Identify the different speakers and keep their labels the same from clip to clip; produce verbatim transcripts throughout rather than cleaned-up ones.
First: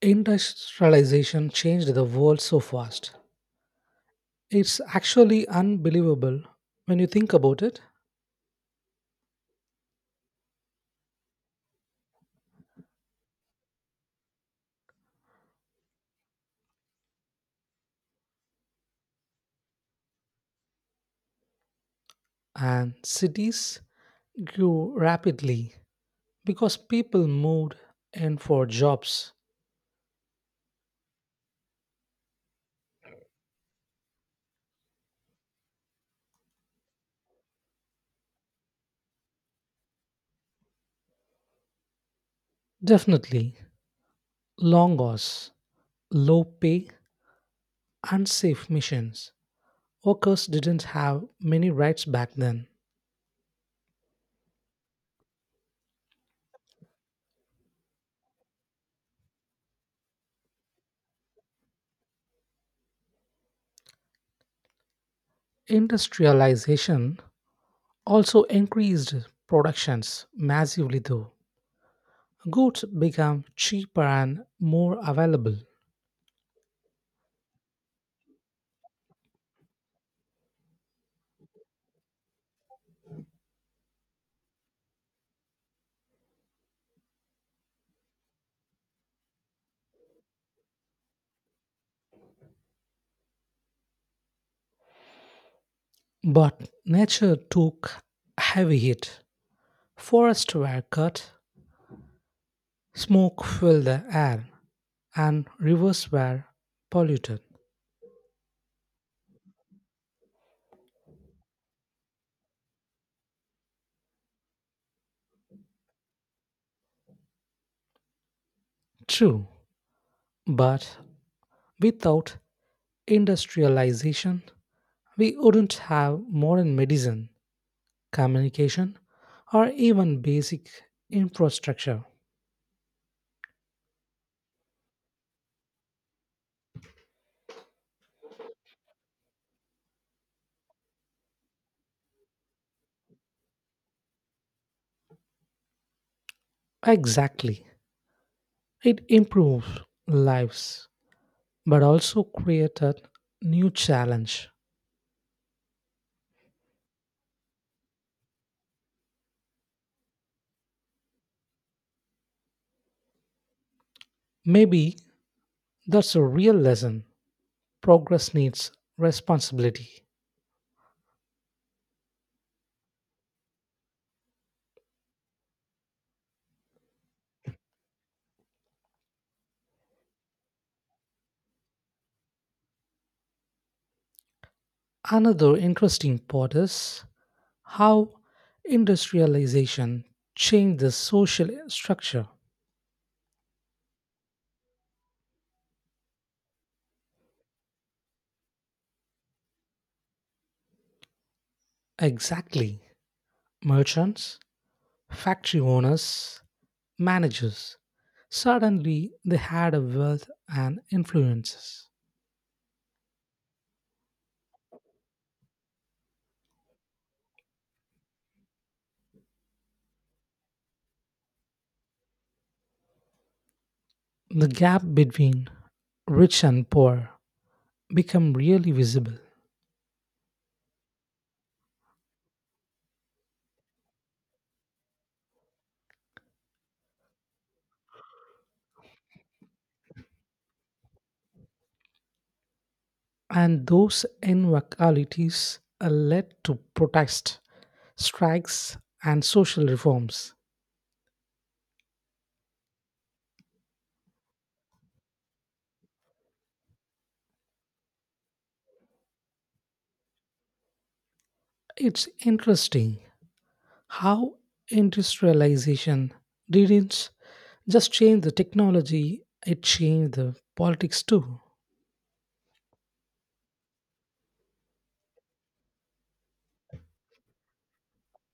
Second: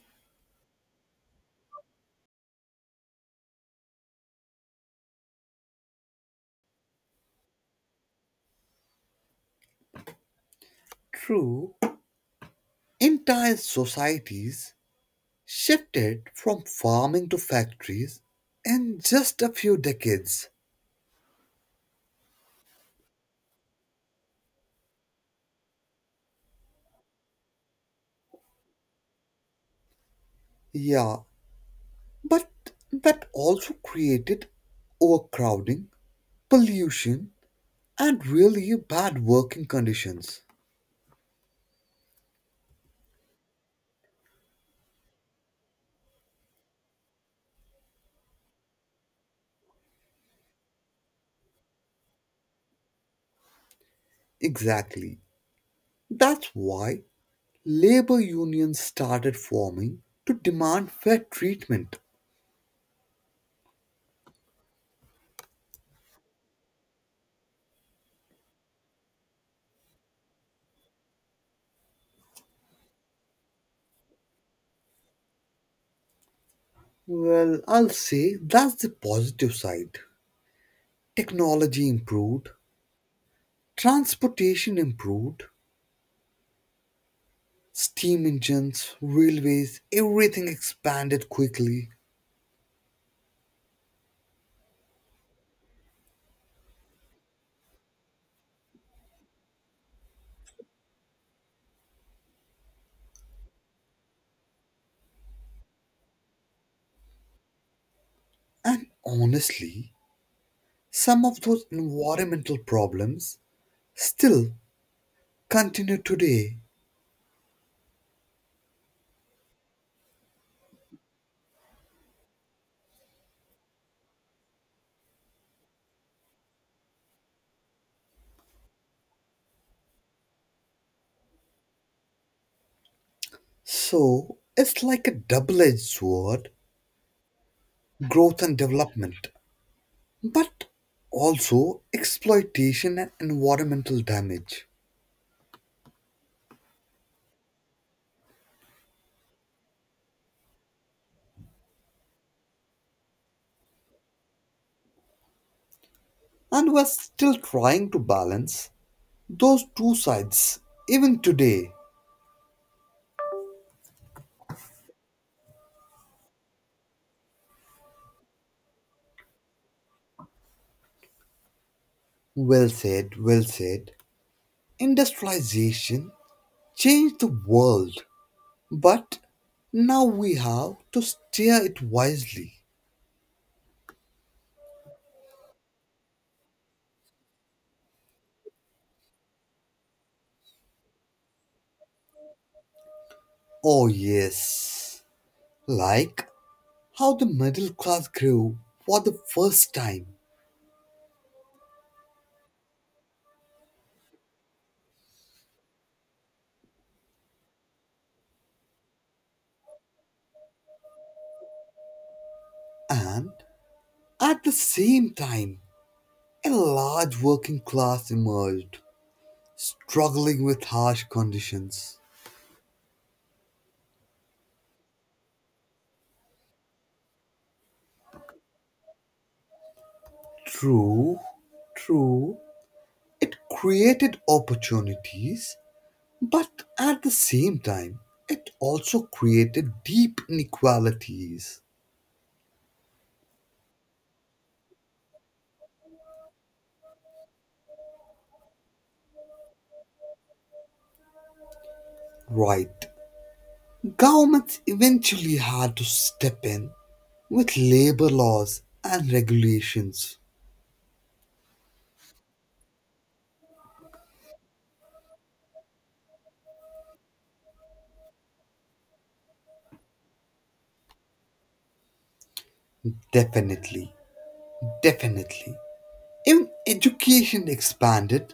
Speaker 1: Industrialization changed the world so fast. It's actually unbelievable when you think about it.
Speaker 2: True, entire societies shifted from farming to factories in just a few decades.
Speaker 1: And cities grew rapidly because people moved in for jobs.
Speaker 2: Yeah, but that also created overcrowding, pollution, and really bad working conditions.
Speaker 1: Definitely, long hours, low pay, unsafe missions. Workers didn't have many rights back then.
Speaker 2: Exactly. That's why labor unions started forming to demand fair treatment.
Speaker 1: Industrialization also increased productions massively, though. Goods became cheaper and more available,
Speaker 2: Well, I'll say that's the positive side. Technology improved, transportation improved, steam engines, railways, everything expanded quickly.
Speaker 1: but nature took a heavy hit. Forests were cut, smoke filled the air, and rivers were polluted.
Speaker 2: And honestly, some of those environmental problems still continue today.
Speaker 1: True, but without industrialization, we wouldn't have modern medicine, communication, or even basic infrastructure.
Speaker 2: So it's like a double edged sword: growth and development, but also exploitation and environmental damage.
Speaker 1: Exactly. It improves lives but also created new challenge.
Speaker 2: And we're still trying to balance those two sides, even today.
Speaker 1: Maybe that's a real lesson. Progress needs responsibility.
Speaker 2: Well said, well said. Industrialization changed the world, but now we have to steer it wisely.
Speaker 1: Another interesting part is how industrialization changed the social structure.
Speaker 2: Oh, yes. Like how the middle class grew for the first time,
Speaker 1: Exactly. Merchants, factory owners, managers. Suddenly they had a wealth and influences.
Speaker 2: and at the same time, a large working class emerged, struggling with harsh conditions.
Speaker 1: The gap between rich and poor become really visible.
Speaker 2: True, true, it created opportunities, but at the same time, it also created deep inequalities.
Speaker 1: And those inequalities uh, led to protests, strikes, and social reforms.
Speaker 2: Right. Governments eventually had to step in with labor laws and regulations.
Speaker 1: It's interesting how industrialization didn't just change the technology, it changed the politics too.
Speaker 2: Definitely. Definitely. Even education expanded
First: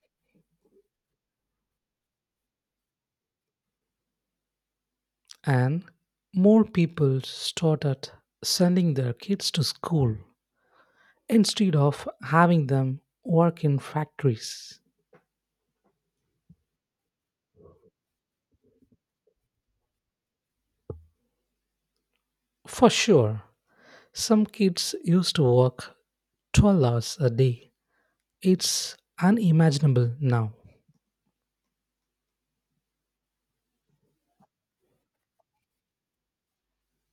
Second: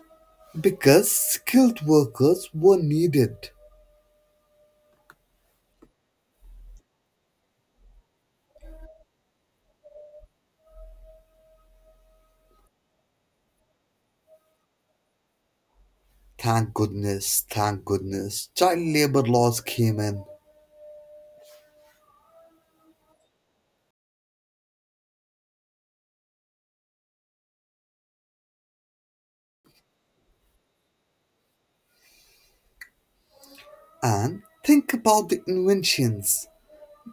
Speaker 2: because skilled workers were needed.
Speaker 1: And more people started sending their kids to school instead of having them work in factories.
Speaker 2: Thank goodness, thank goodness, child labor laws came in.
Speaker 1: For sure, some kids used to work twelve hours a day. It's unimaginable now.
Speaker 2: And think about the inventions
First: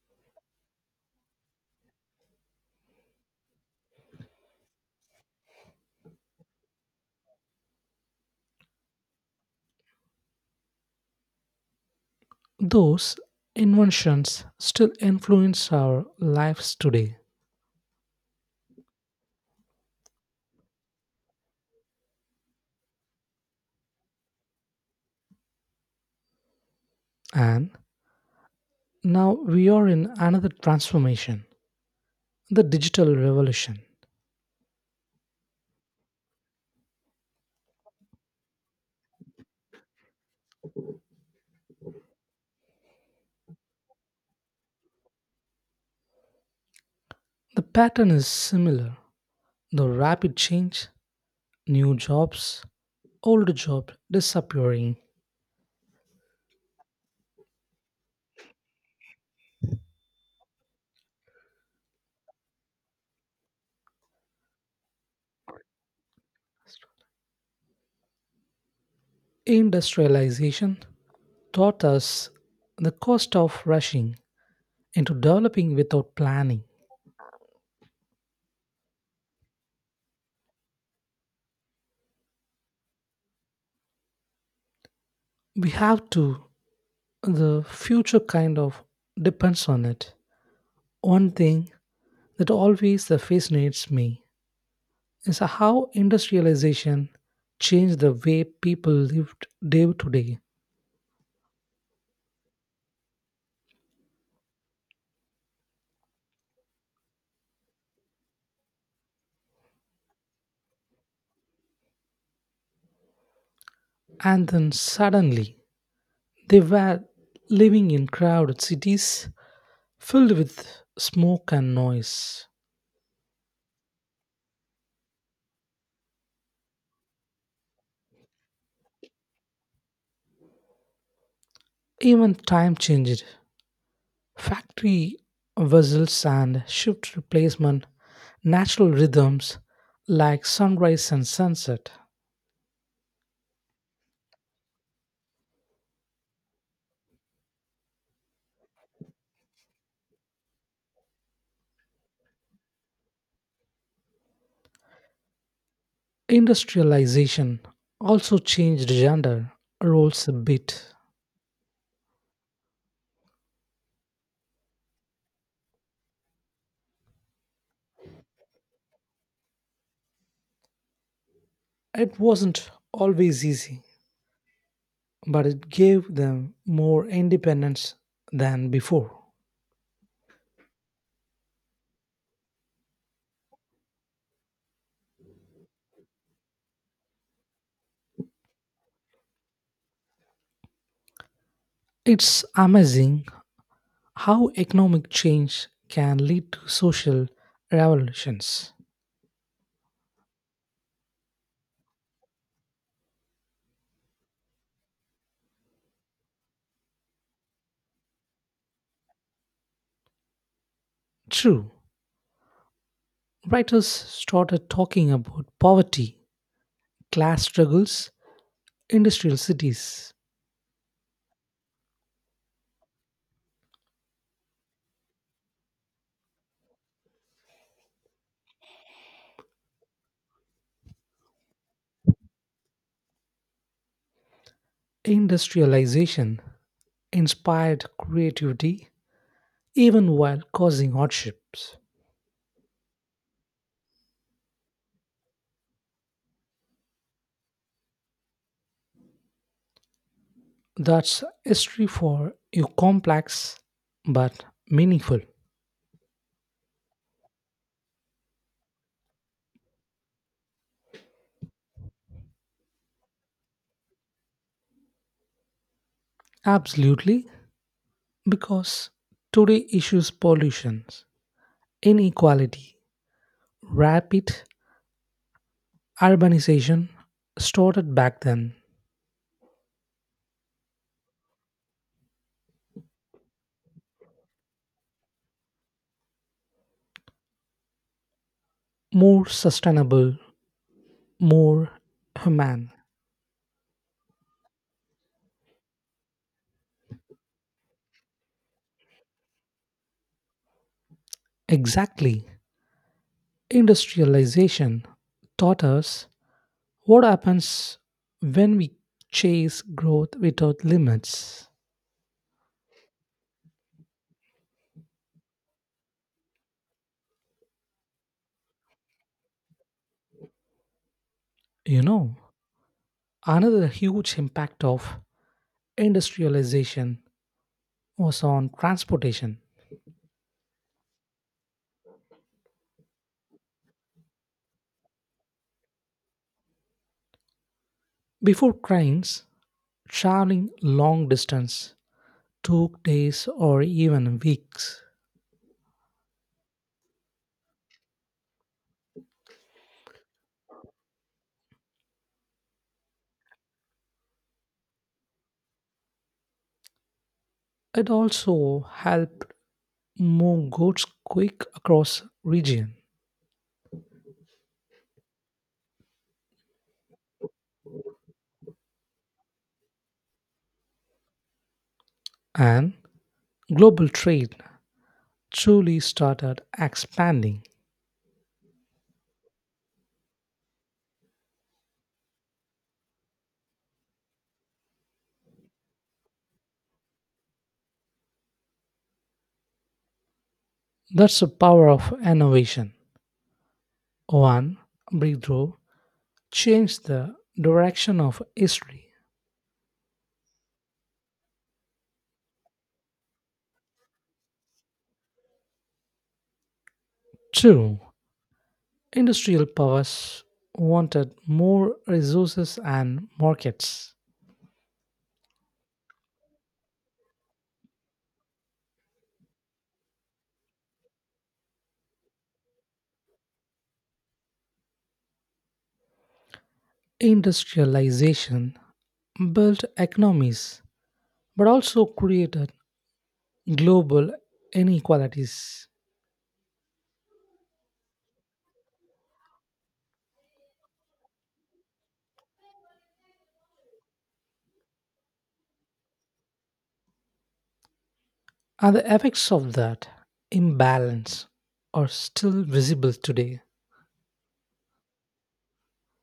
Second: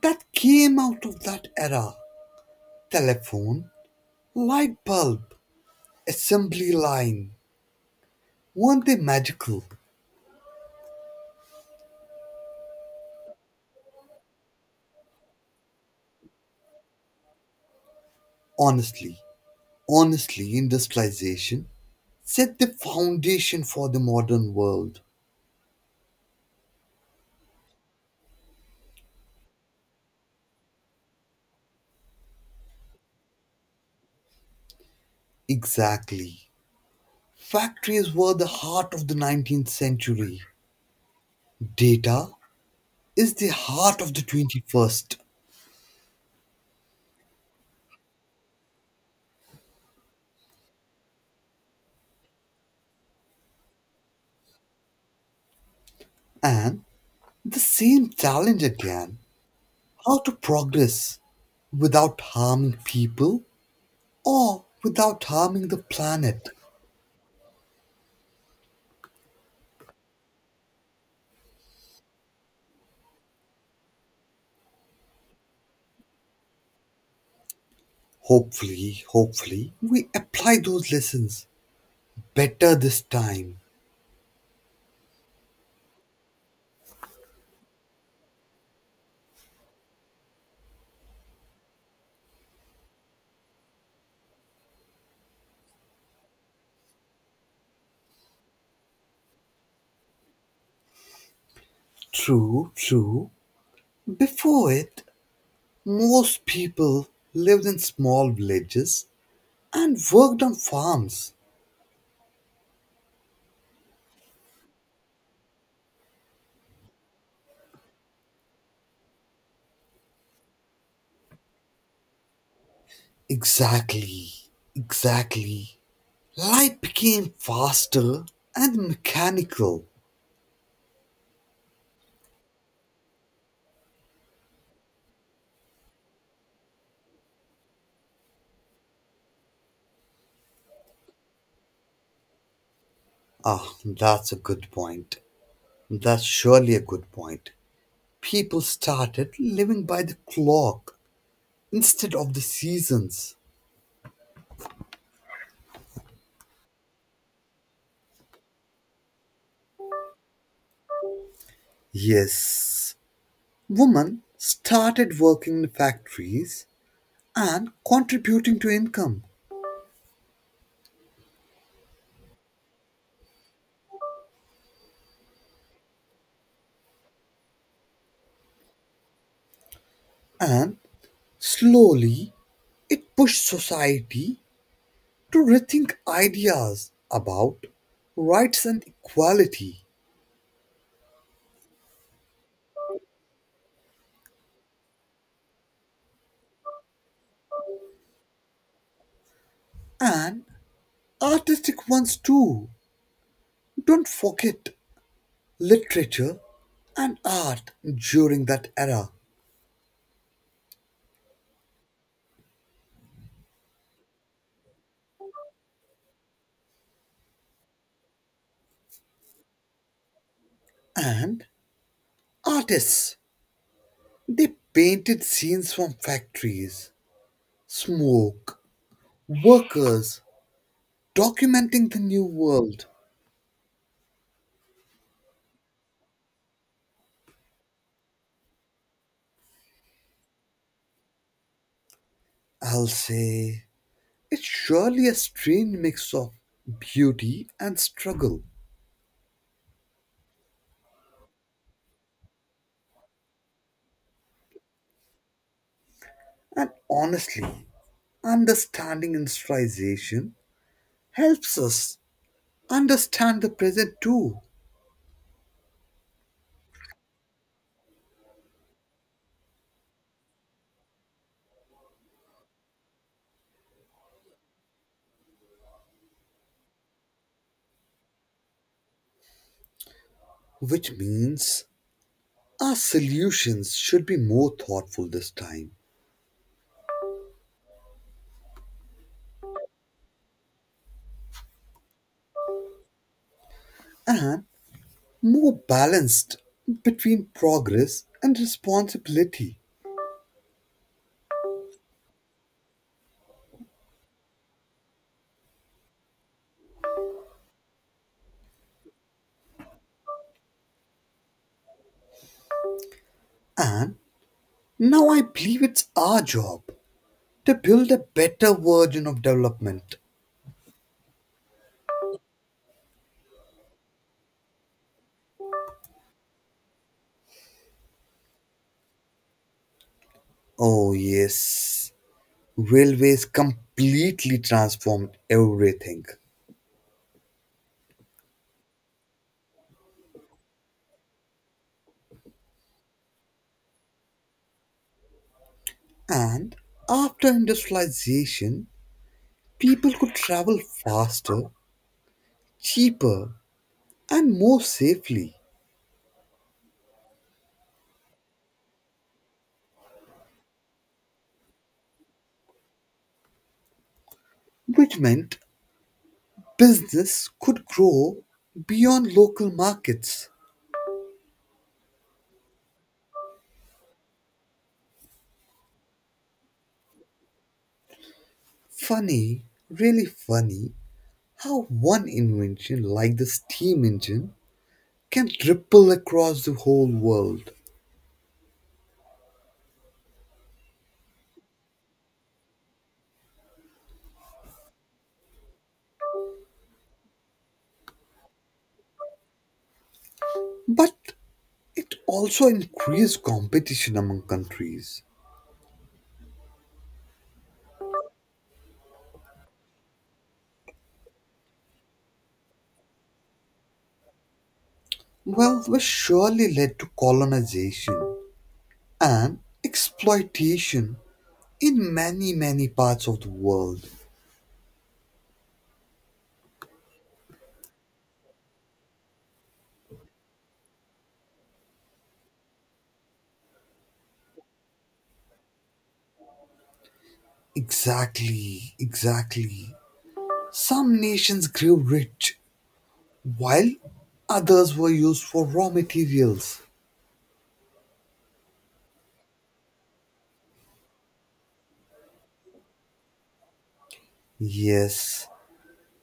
Speaker 2: that came out of that era. Telephone, light bulb, assembly line. Weren't they magical?
Speaker 1: Those inventions still influence our lives today,
Speaker 2: Honestly, honestly, industrialization set the foundation for the modern world.
Speaker 1: and now we are in another transformation, the digital revolution.
Speaker 2: Exactly. Factories were the heart of the nineteenth century. Data is the heart of the twenty-first.
Speaker 1: The pattern is similar, the rapid change, new jobs, old jobs disappearing.
Speaker 2: And the same challenge again: how to progress without harming people or without harming the planet.
Speaker 1: Industrialization taught us the cost of rushing into developing without planning.
Speaker 2: Hopefully, hopefully, we apply those lessons better this time.
Speaker 1: We have to, the future kind of depends on it. One thing that always fascinates me is how industrialization changed the way people lived day to day.
Speaker 2: True, true. Before it, most people lived in small villages and worked on farms.
Speaker 1: And then suddenly, they were living in crowded cities filled with smoke and noise.
Speaker 2: Exactly, exactly. Life became faster and mechanical.
Speaker 1: Even time changed. Factory whistles and shift replacement, natural rhythms like sunrise and sunset.
Speaker 2: Ah, that's a good point. That's surely a good point. People started living by the clock instead of the seasons.
Speaker 1: Industrialization also changed gender roles a bit.
Speaker 2: Yes, women started working in factories and contributing to income,
Speaker 1: It wasn't always easy, but it gave them more independence than before.
Speaker 2: and slowly it pushed society to rethink ideas about rights and equality,
Speaker 1: It's amazing how economic change can lead to social revolutions.
Speaker 2: and artistic ones too. Don't forget literature and art during that era.
Speaker 1: True, writers started talking about poverty, class struggles, industrial cities.
Speaker 2: And artists, they painted scenes from factories: smoke, workers, documenting the new world.
Speaker 1: Industrialization inspired creativity even while causing hardships.
Speaker 2: I'll say it's surely a strange mix of beauty and struggle.
Speaker 1: That's history for you, complex but meaningful.
Speaker 2: And honestly, understanding industrialization helps us understand the present too,
Speaker 1: Absolutely, because today issues, pollution, inequality, rapid urbanization, started back then.
Speaker 2: which means our solutions should be more thoughtful this time
Speaker 1: More sustainable, more human.
Speaker 2: and more balanced between progress and responsibility.
Speaker 1: Exactly. Industrialization taught us what happens when we chase growth without limits.
Speaker 2: And now I believe it's our job to build a better version of development.
Speaker 1: You know. Another huge impact of industrialization was on transportation.
Speaker 2: Oh, yes. Railways completely transformed everything.
Speaker 1: Before trains, traveling long distance took days or even weeks.
Speaker 2: And after industrialization, people could travel faster, cheaper, and more safely,
Speaker 1: It also helped move goods quick across region,
Speaker 2: which meant business could grow beyond local markets.
Speaker 1: and global trade truly started expanding.
Speaker 2: Funny, really funny, how one invention like the steam engine can ripple across the whole world.
Speaker 1: That's the power of innovation. One breakthrough changed the direction of history.
Speaker 2: But it also increased competition among countries.
Speaker 1: Two, industrial powers wanted more resources and markets.
Speaker 2: Wealth was surely led to colonization and exploitation in many, many parts of the world.
Speaker 1: Industrialization built economies but also created global inequalities.
Speaker 2: Exactly, exactly. Some nations grew rich while others were used for raw materials.
Speaker 1: And the effects of that imbalance are still visible today.
Speaker 2: Yes,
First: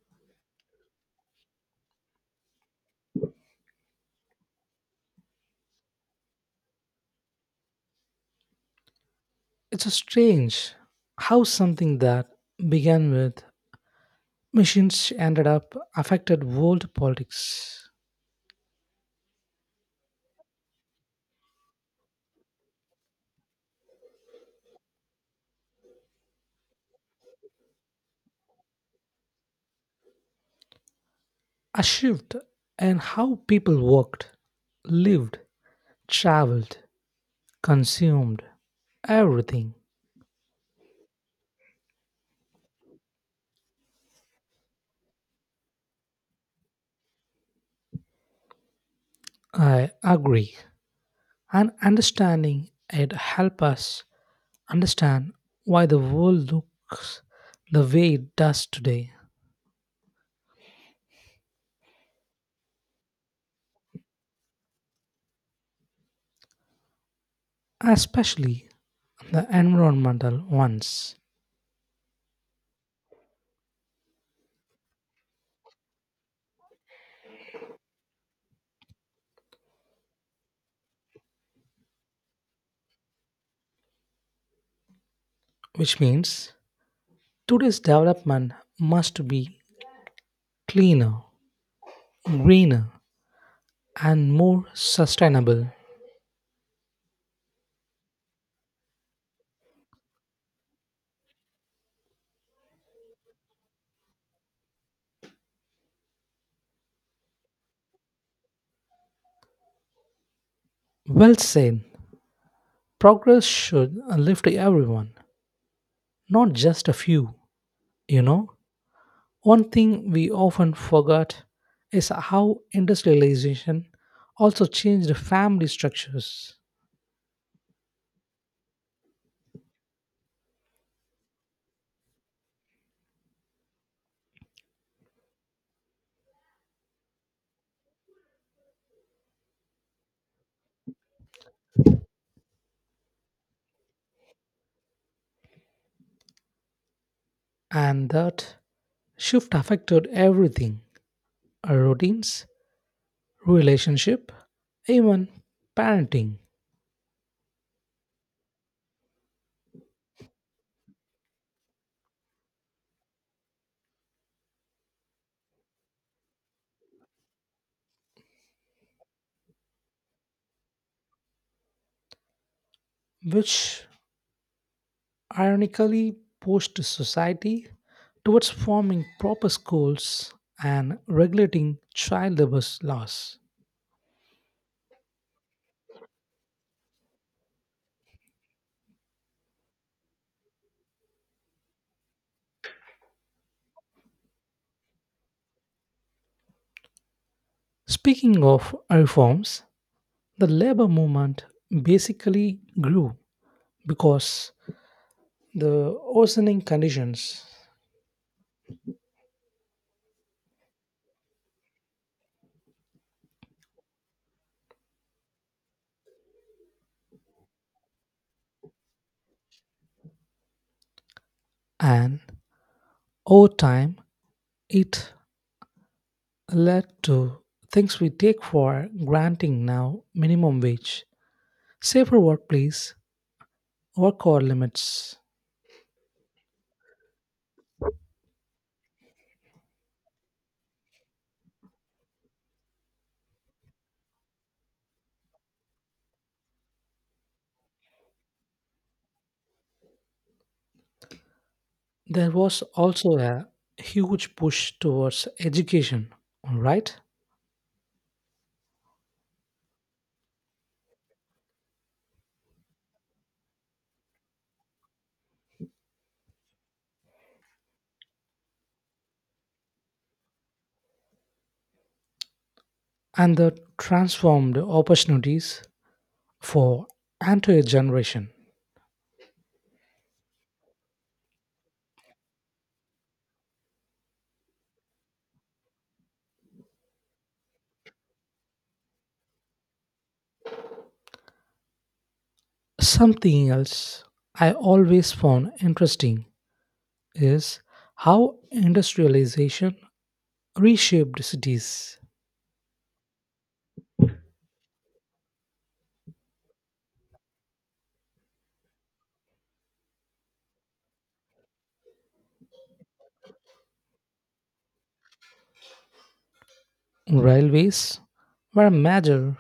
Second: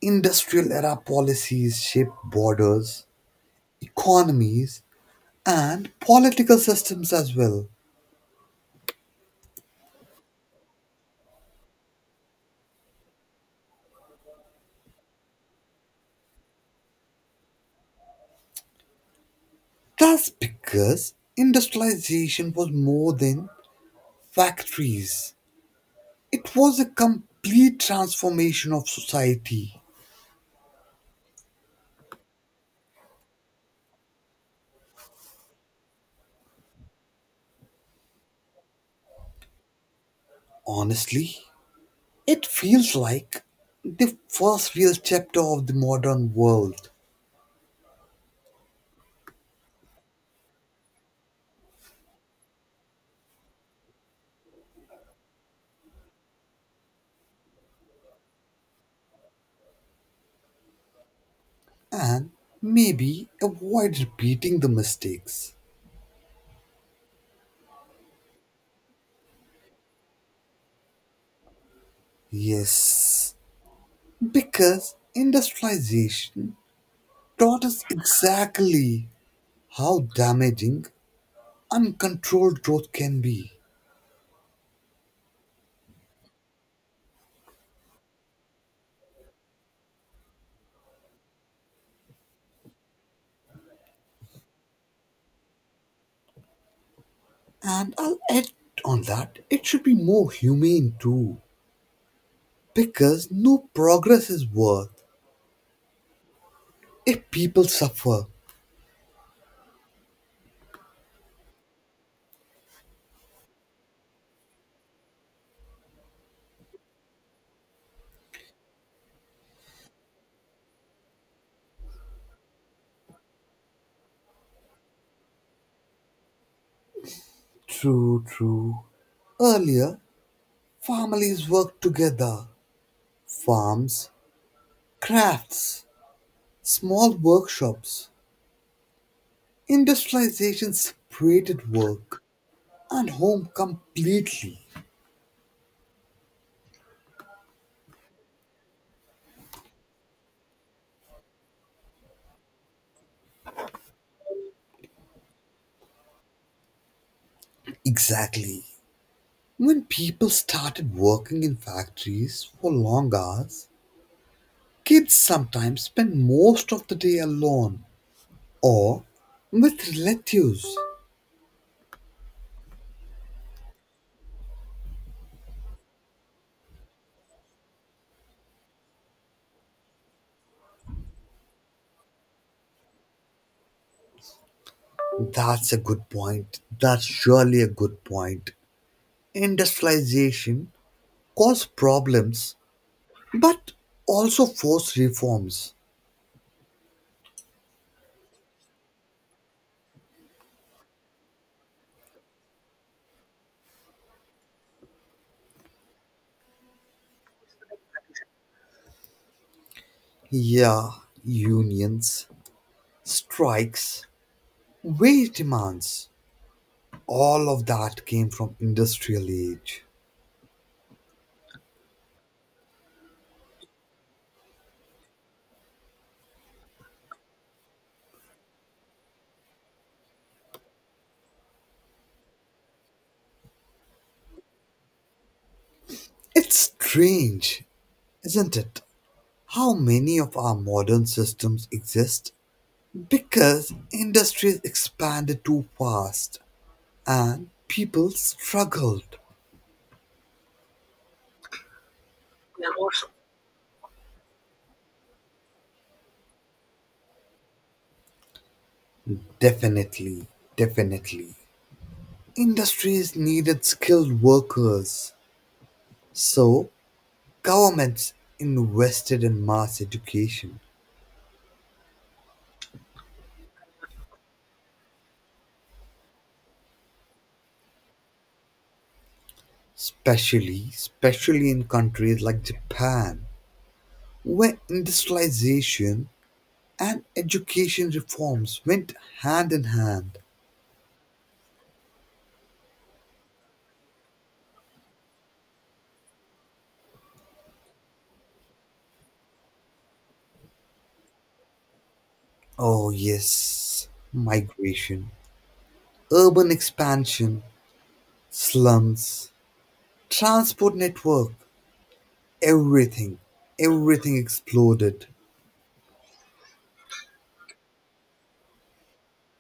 Speaker 2: industrial era policies shaped borders, economies, and political systems as well.
Speaker 1: It's a strange how something that began with machines ended up affected world politics.
Speaker 2: That's because industrialization was more than factories, it was a complete transformation of society.
Speaker 1: A shift in how people worked, lived, traveled, consumed everything.
Speaker 2: Honestly, it feels like the first real chapter of the modern world,
Speaker 1: I agree. And understanding it help us understand why the world looks the way it does today,
Speaker 2: and maybe avoid repeating the mistakes.
Speaker 1: especially the environmental ones,
Speaker 2: Yes, because industrialization taught us exactly how damaging uncontrolled growth can be.
Speaker 1: which means today's development must be cleaner, greener, and more sustainable.
Speaker 2: And I'll add on that, it should be more humane too. Because no progress is worth if people suffer.
Speaker 1: Well said. Progress should lift everyone, not just a few, you know? One thing we often forget is how industrialization also changed family structures,
Speaker 2: True, true. Earlier, families worked together. Farms, crafts, small workshops. Industrialization separated work and home completely.
Speaker 1: and that shift affected everything, our routines, relationship, even parenting,
Speaker 2: Exactly. When people started working in factories for long hours, kids sometimes spend most of the day alone or with relatives.
Speaker 1: which ironically pushed society towards forming proper schools and regulating child labor laws.
Speaker 2: That's a good point. That's surely a good point. Industrialization caused problems but also forced reforms.
Speaker 1: Speaking of reforms, the labor movement basically grew because the worsening conditions,
Speaker 2: Yeah, unions, strikes, wage demands. All of that came from industrial age.
Speaker 1: and over time it led to things we take for granting now, minimum wage, safer workplace, work hour limits.
Speaker 2: It's strange, isn't it? How many of our modern systems exist because industries expanded too fast and people struggled.
Speaker 1: There was also a huge push towards education, right,
Speaker 2: Definitely, definitely. Industries needed skilled workers, so governments invested in mass education,
Speaker 1: and the transformed opportunities for entire generation.
Speaker 2: especially, especially in countries like Japan, where industrialization and education reforms went hand in hand.
Speaker 1: Something else I always found interesting is how industrialization reshaped cities.
Speaker 2: Oh yes, migration. Urban expansion, slums, transport network, everything, everything exploded.
Speaker 1: Railways were a major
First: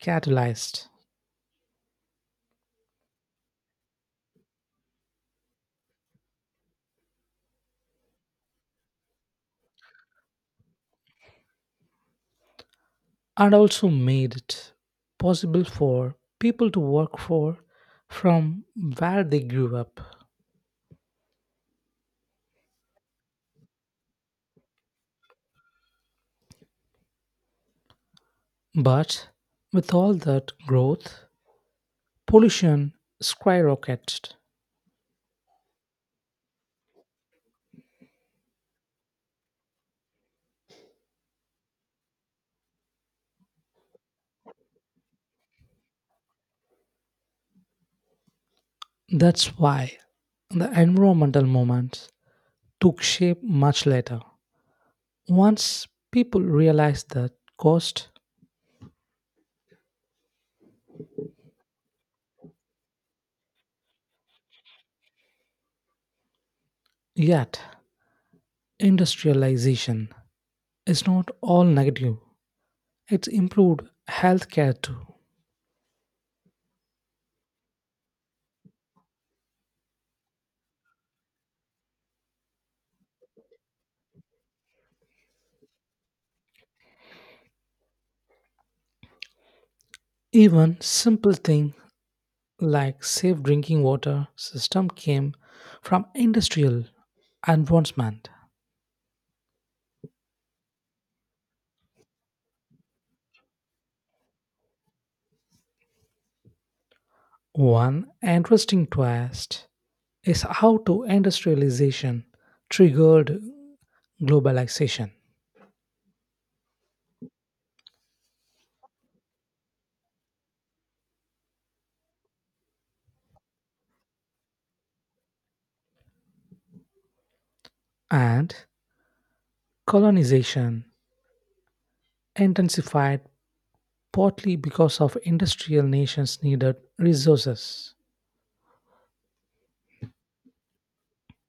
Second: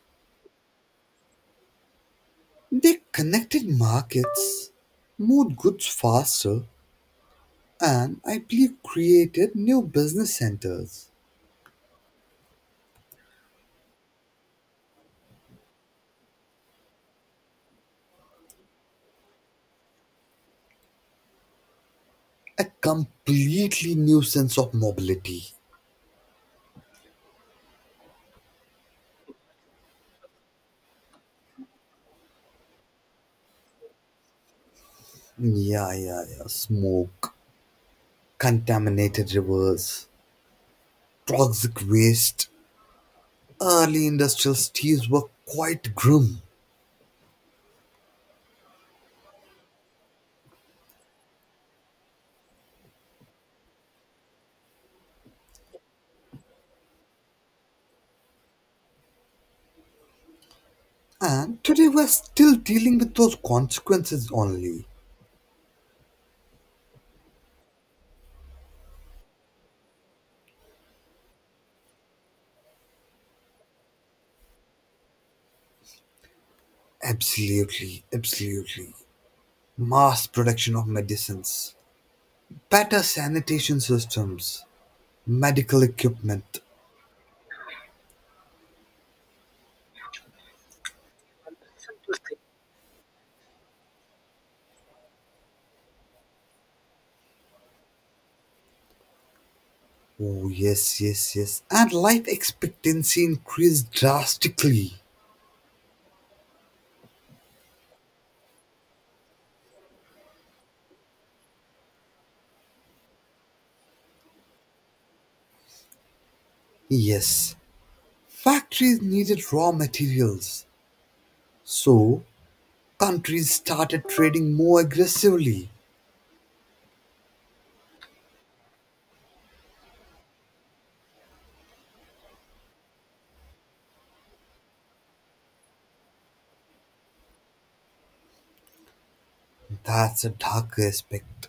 Speaker 1: catalyst
Speaker 2: They connected markets, moved goods faster, and I believe created new business centers.
Speaker 1: and also made it possible for people to work for from where they grew up.
Speaker 2: A completely new sense of mobility.
Speaker 1: But with all that growth, pollution skyrocketed.
Speaker 2: Yeah, yeah, yeah. Smoke, contaminated rivers, toxic waste. Early industrial cities were quite grim.
Speaker 1: That's why the environmental movement took shape much later. Once people realized that cost.
Speaker 2: And today we're still dealing with those consequences only.
Speaker 1: Yet, industrialization is not all negative. It's improved healthcare too.
Speaker 2: Absolutely, absolutely. Mass production of medicines, better sanitation systems, medical equipment.
Speaker 1: Even simple things like safe drinking water system came from industrial advancement.
Speaker 2: Oh, yes, yes, yes. And life expectancy increased drastically.
Speaker 1: One interesting twist is how to industrialization triggered globalization
Speaker 2: Yes, factories needed raw materials. So, countries started trading more aggressively.
Speaker 1: and colonization intensified partly because of industrial nations needed resources.
Speaker 2: That's a dark aspect,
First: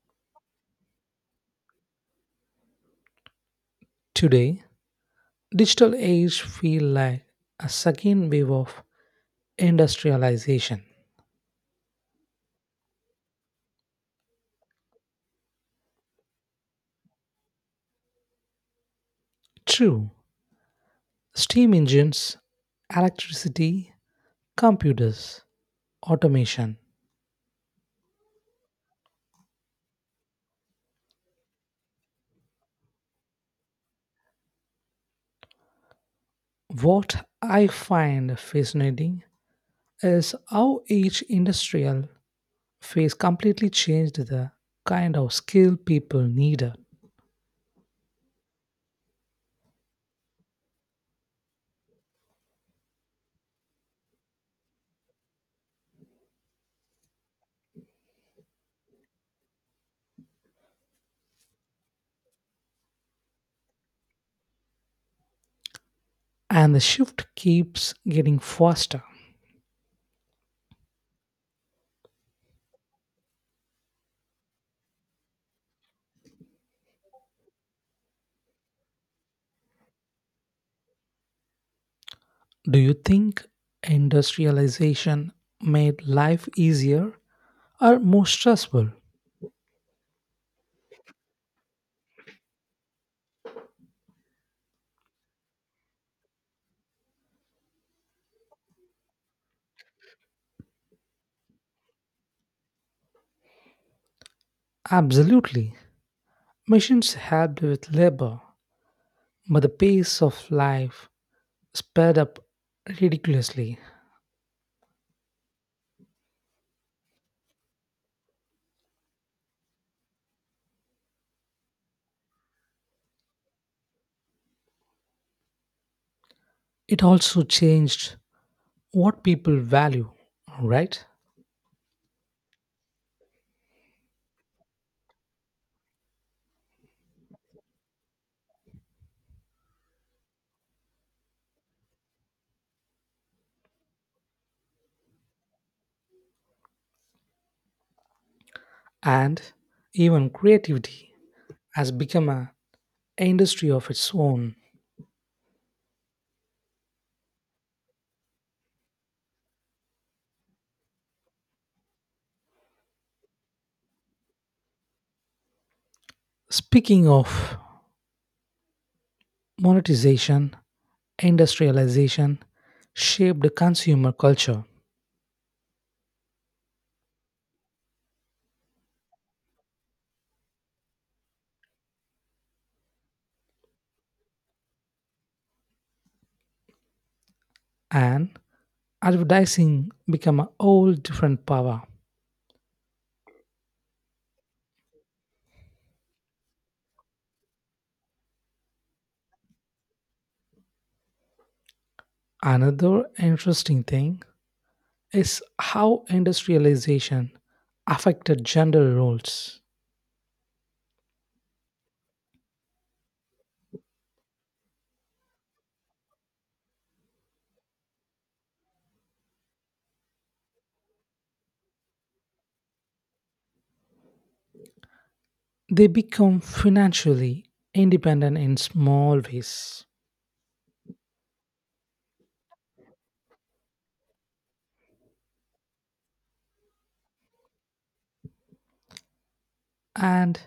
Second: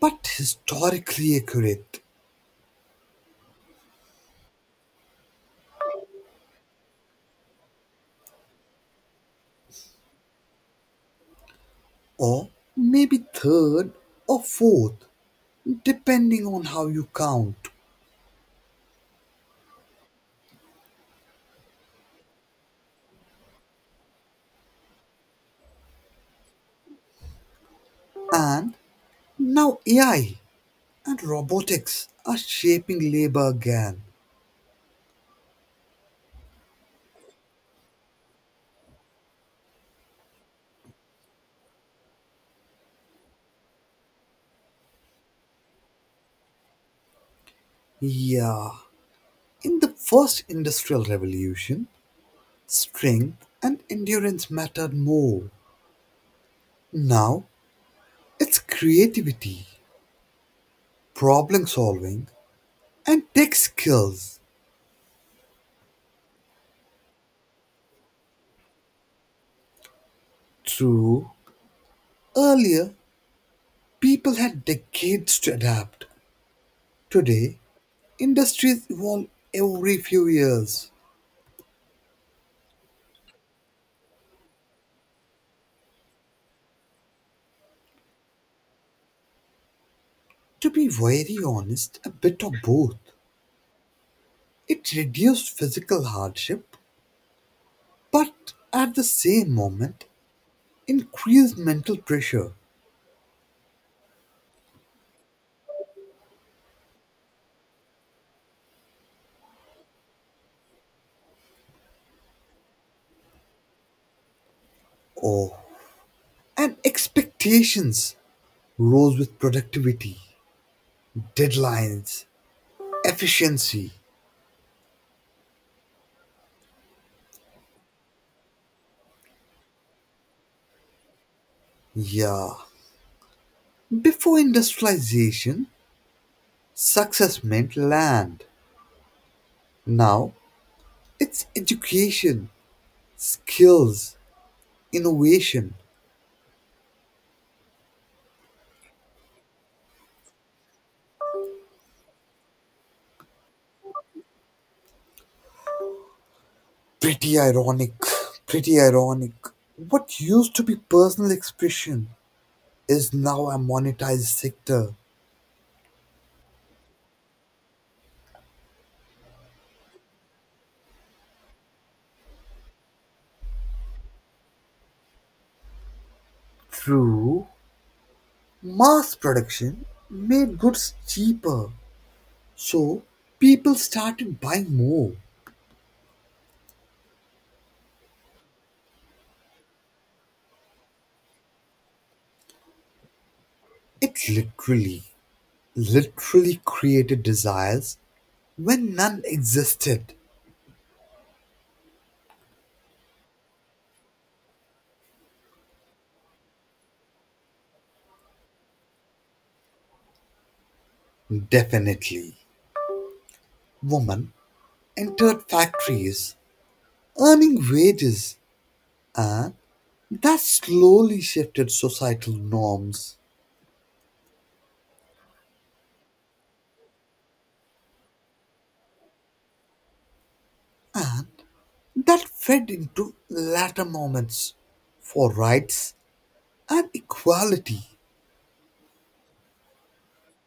Speaker 2: but historically accurate.
Speaker 1: Today, digital age feel like a second wave of industrialization.
Speaker 2: Or maybe third or fourth, depending on how you count.
Speaker 1: True, steam engines, electricity, computers, automation.
Speaker 2: And now A I and robotics are shaping labor again.
Speaker 1: What I find fascinating is how each industrial phase completely changed the kind of skill people needed,
Speaker 2: Yeah, in the first industrial revolution, strength and endurance mattered more. Now it's creativity, problem solving, and tech skills.
Speaker 1: and the shift keeps getting faster.
Speaker 2: True, earlier people had decades to adapt. Today, industries evolve every few years.
Speaker 1: Do you think industrialization made life easier or more stressful?
Speaker 2: To be very honest, a bit of both. It reduced physical hardship, but at the same moment, increased mental pressure.
Speaker 1: Absolutely. Machines helped with labor, but the pace of life sped up ridiculously.
Speaker 2: Oh, and expectations rose with productivity, deadlines, efficiency.
Speaker 1: It also changed what people value, right?
Speaker 2: Yeah. Before industrialization, success meant land. Now, it's education, skills, innovation.
Speaker 1: And even creativity has become a industry of its own.
Speaker 2: Pretty ironic, pretty ironic. What used to be personal expression is now a monetized sector
Speaker 1: Speaking of monetization, industrialization shaped the consumer culture
Speaker 2: through mass production made goods cheaper. So people started buying more.
Speaker 1: and advertising became a whole different power.
Speaker 2: It literally, literally created desires when none existed.
Speaker 1: Another interesting thing is how industrialization affected gender roles.
Speaker 2: Definitely. Women entered factories, earning wages, and that slowly shifted societal norms.
Speaker 1: They become financially independent in small ways.
Speaker 2: And that fed into later moments for rights and equality.
Speaker 1: And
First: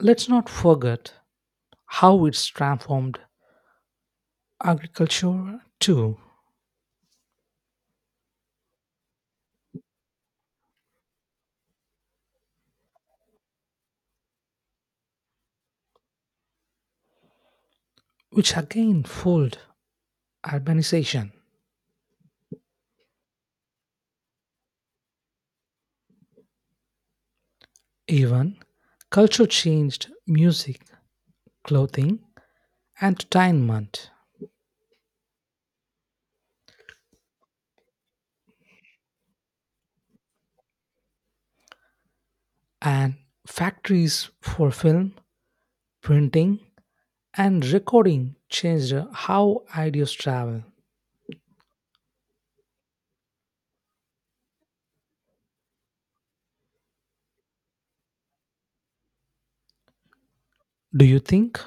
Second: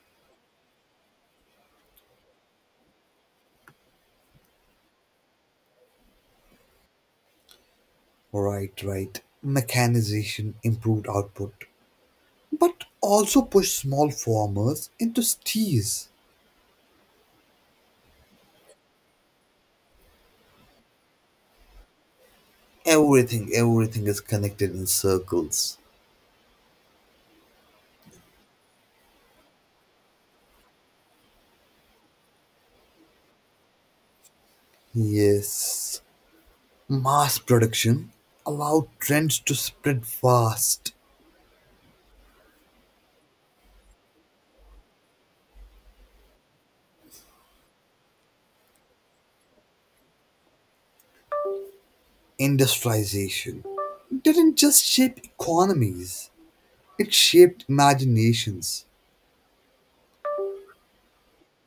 Speaker 1: let's not forget how it's transformed agriculture too,
Speaker 2: Right, right. Mechanization improved output, but also pushed small farmers into steers.
Speaker 1: which again fueled urbanization.
Speaker 2: Everything, everything is connected in circles.
Speaker 1: Even culture changed music, clothing, entertainment,
Speaker 2: Yes, mass production allowed trends to spread fast.
Speaker 1: and factories for film, printing, and recording changed how ideas travel.
Speaker 2: Industrialization didn't just shape economies, it shaped imaginations.
Speaker 1: Do you think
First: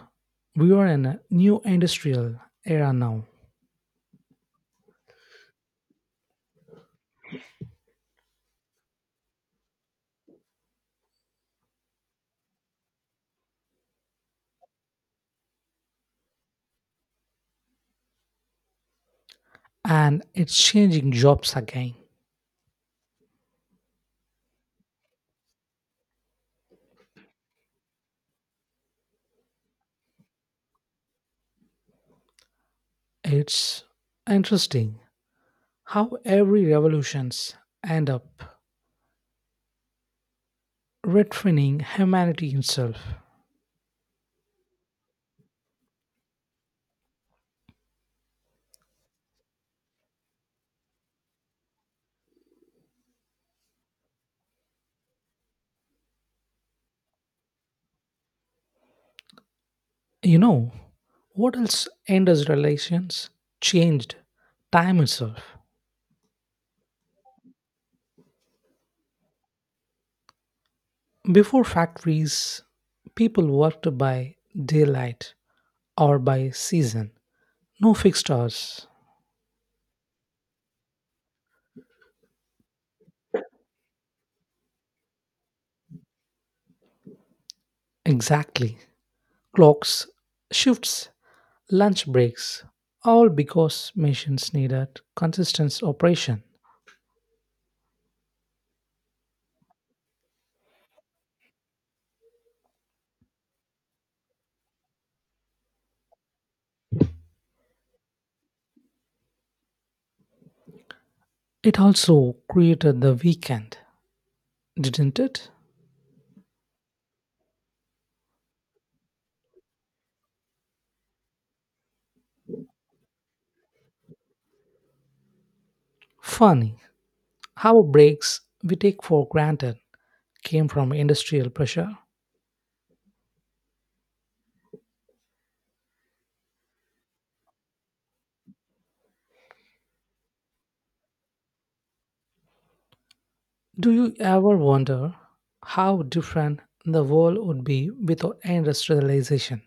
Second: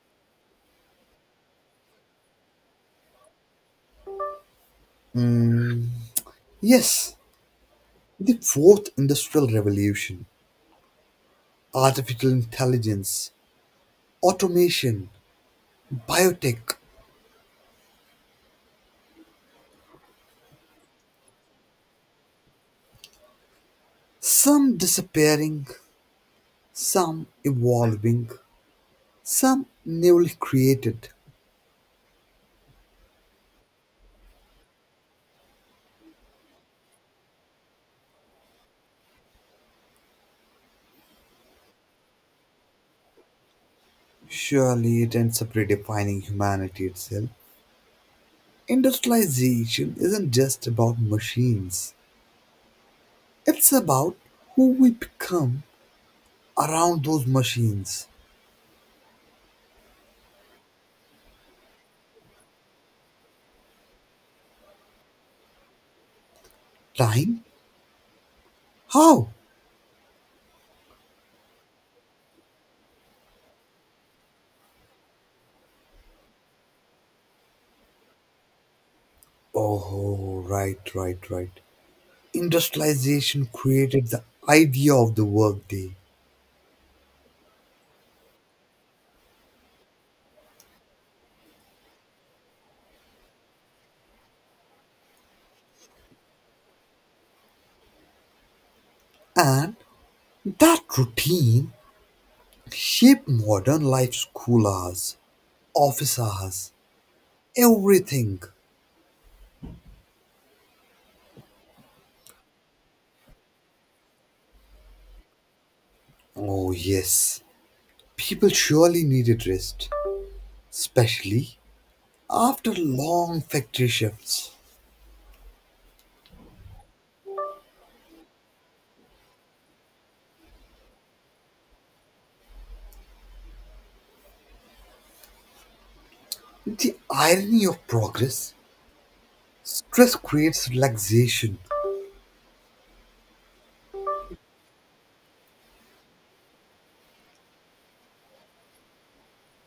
Speaker 1: we are in a new industrial era now
Speaker 2: Yes, the fourth industrial revolution, artificial intelligence, automation, biotech,
Speaker 1: and it's changing jobs again?
Speaker 2: some disappearing, some evolving, some newly created.
Speaker 1: It's interesting how every revolutions end up retraining humanity itself.
Speaker 2: Surely it ends up redefining humanity itself. Industrialization isn't just about machines, it's about who we become around those machines.
Speaker 1: You know, what else industrializations changed, time itself?
Speaker 2: Time? How?
Speaker 1: Before factories, people worked by daylight or by season. No fixed hours.
Speaker 2: Oh, right, right, right. Industrialization created the idea of the workday,
Speaker 1: Exactly. Clocks, shifts, lunch breaks, all because machines needed consistent operation.
Speaker 2: and that routine shaped modern life: school hours, office hours, everything.
Speaker 1: It also created the weekend, didn't it?
Speaker 2: Oh, yes, people surely needed rest, especially after long factory shifts.
Speaker 1: Funny how breaks we take for granted came from industrial pressure.
Speaker 2: The irony of progress: stress creates relaxation.
Speaker 1: Do you ever wonder how different the world would be without industrialization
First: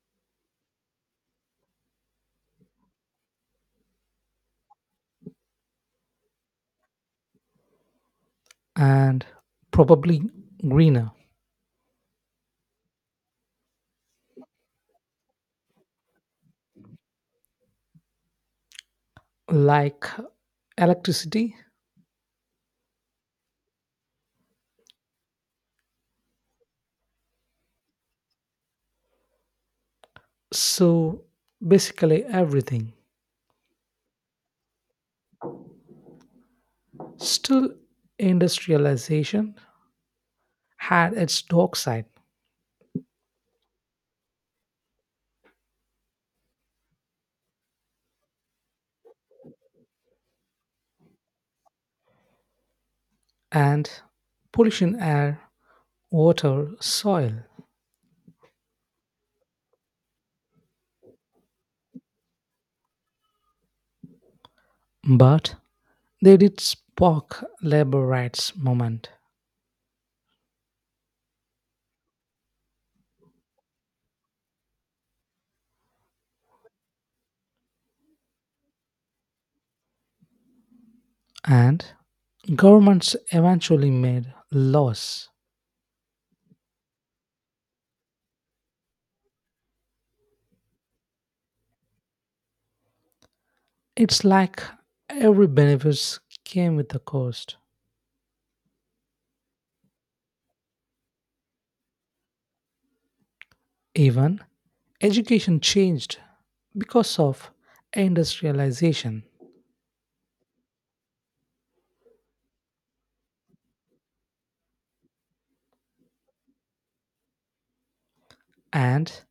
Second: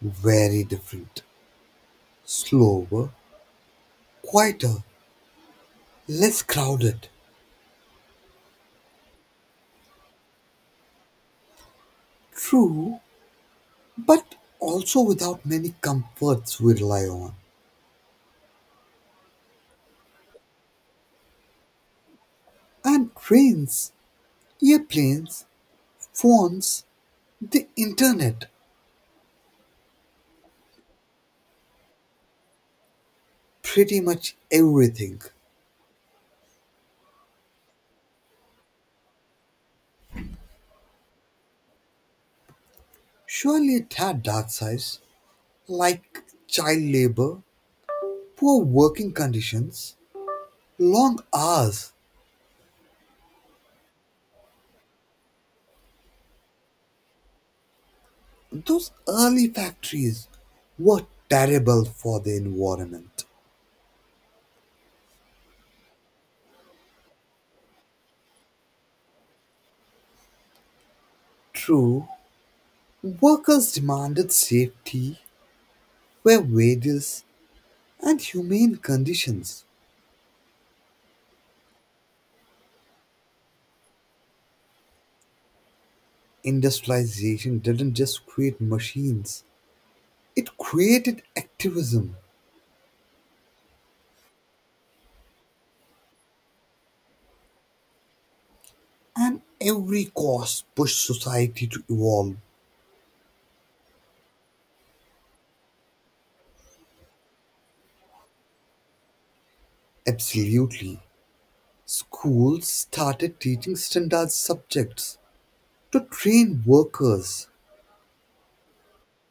Speaker 2: Very different, slower, quieter, less crowded.
Speaker 1: and probably greener,
Speaker 2: True, but also without many comforts we rely on.
Speaker 1: like electricity.
Speaker 2: And trains, airplanes, phones, the internet,
Speaker 1: So basically everything.
Speaker 2: pretty much everything.
Speaker 1: Still, industrialization had its dark side
Speaker 2: Surely it had dark sides like child labor, poor working conditions, long hours.
Speaker 1: and pollution air, water, soil.
Speaker 2: Those early factories were terrible for the environment.
Speaker 1: But they did spark labor rights movement
Speaker 2: True, workers demanded safety, fair wages, and humane conditions.
Speaker 1: and governments eventually made laws.
Speaker 2: Industrialization didn't just create machines, it created activism,
Speaker 1: It's like every benefits came with a cost.
Speaker 2: and every cause pushed society to evolve.
Speaker 1: Even education changed because of industrialization
Speaker 2: Absolutely. Schools started teaching standard subjects to train workers.
Speaker 1: and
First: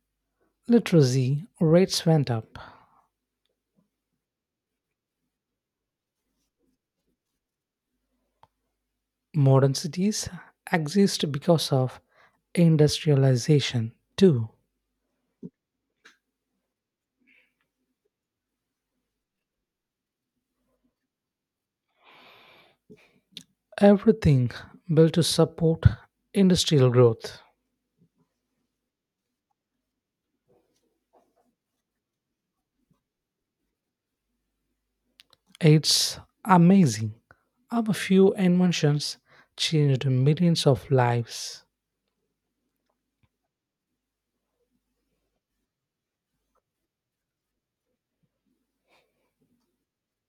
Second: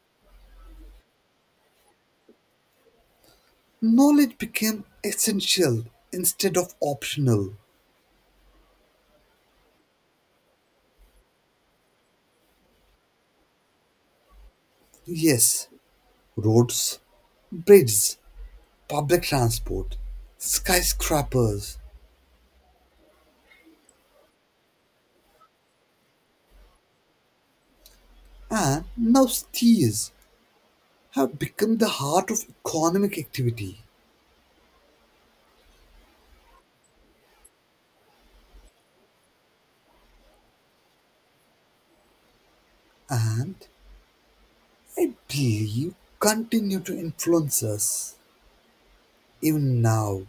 Speaker 1: literacy rates went up.
Speaker 2: Knowledge became essential instead of optional.
Speaker 1: Modern cities exist because of industrialization. Two,
Speaker 2: Yes, roads, bridges, public transport, skyscrapers,
Speaker 1: everything built to support industrial growth.
Speaker 2: and now cities have become the heart of economic activity,
Speaker 1: It's amazing how a few inventions changed millions of lives.
Speaker 2: and I believe continue to influence us even now.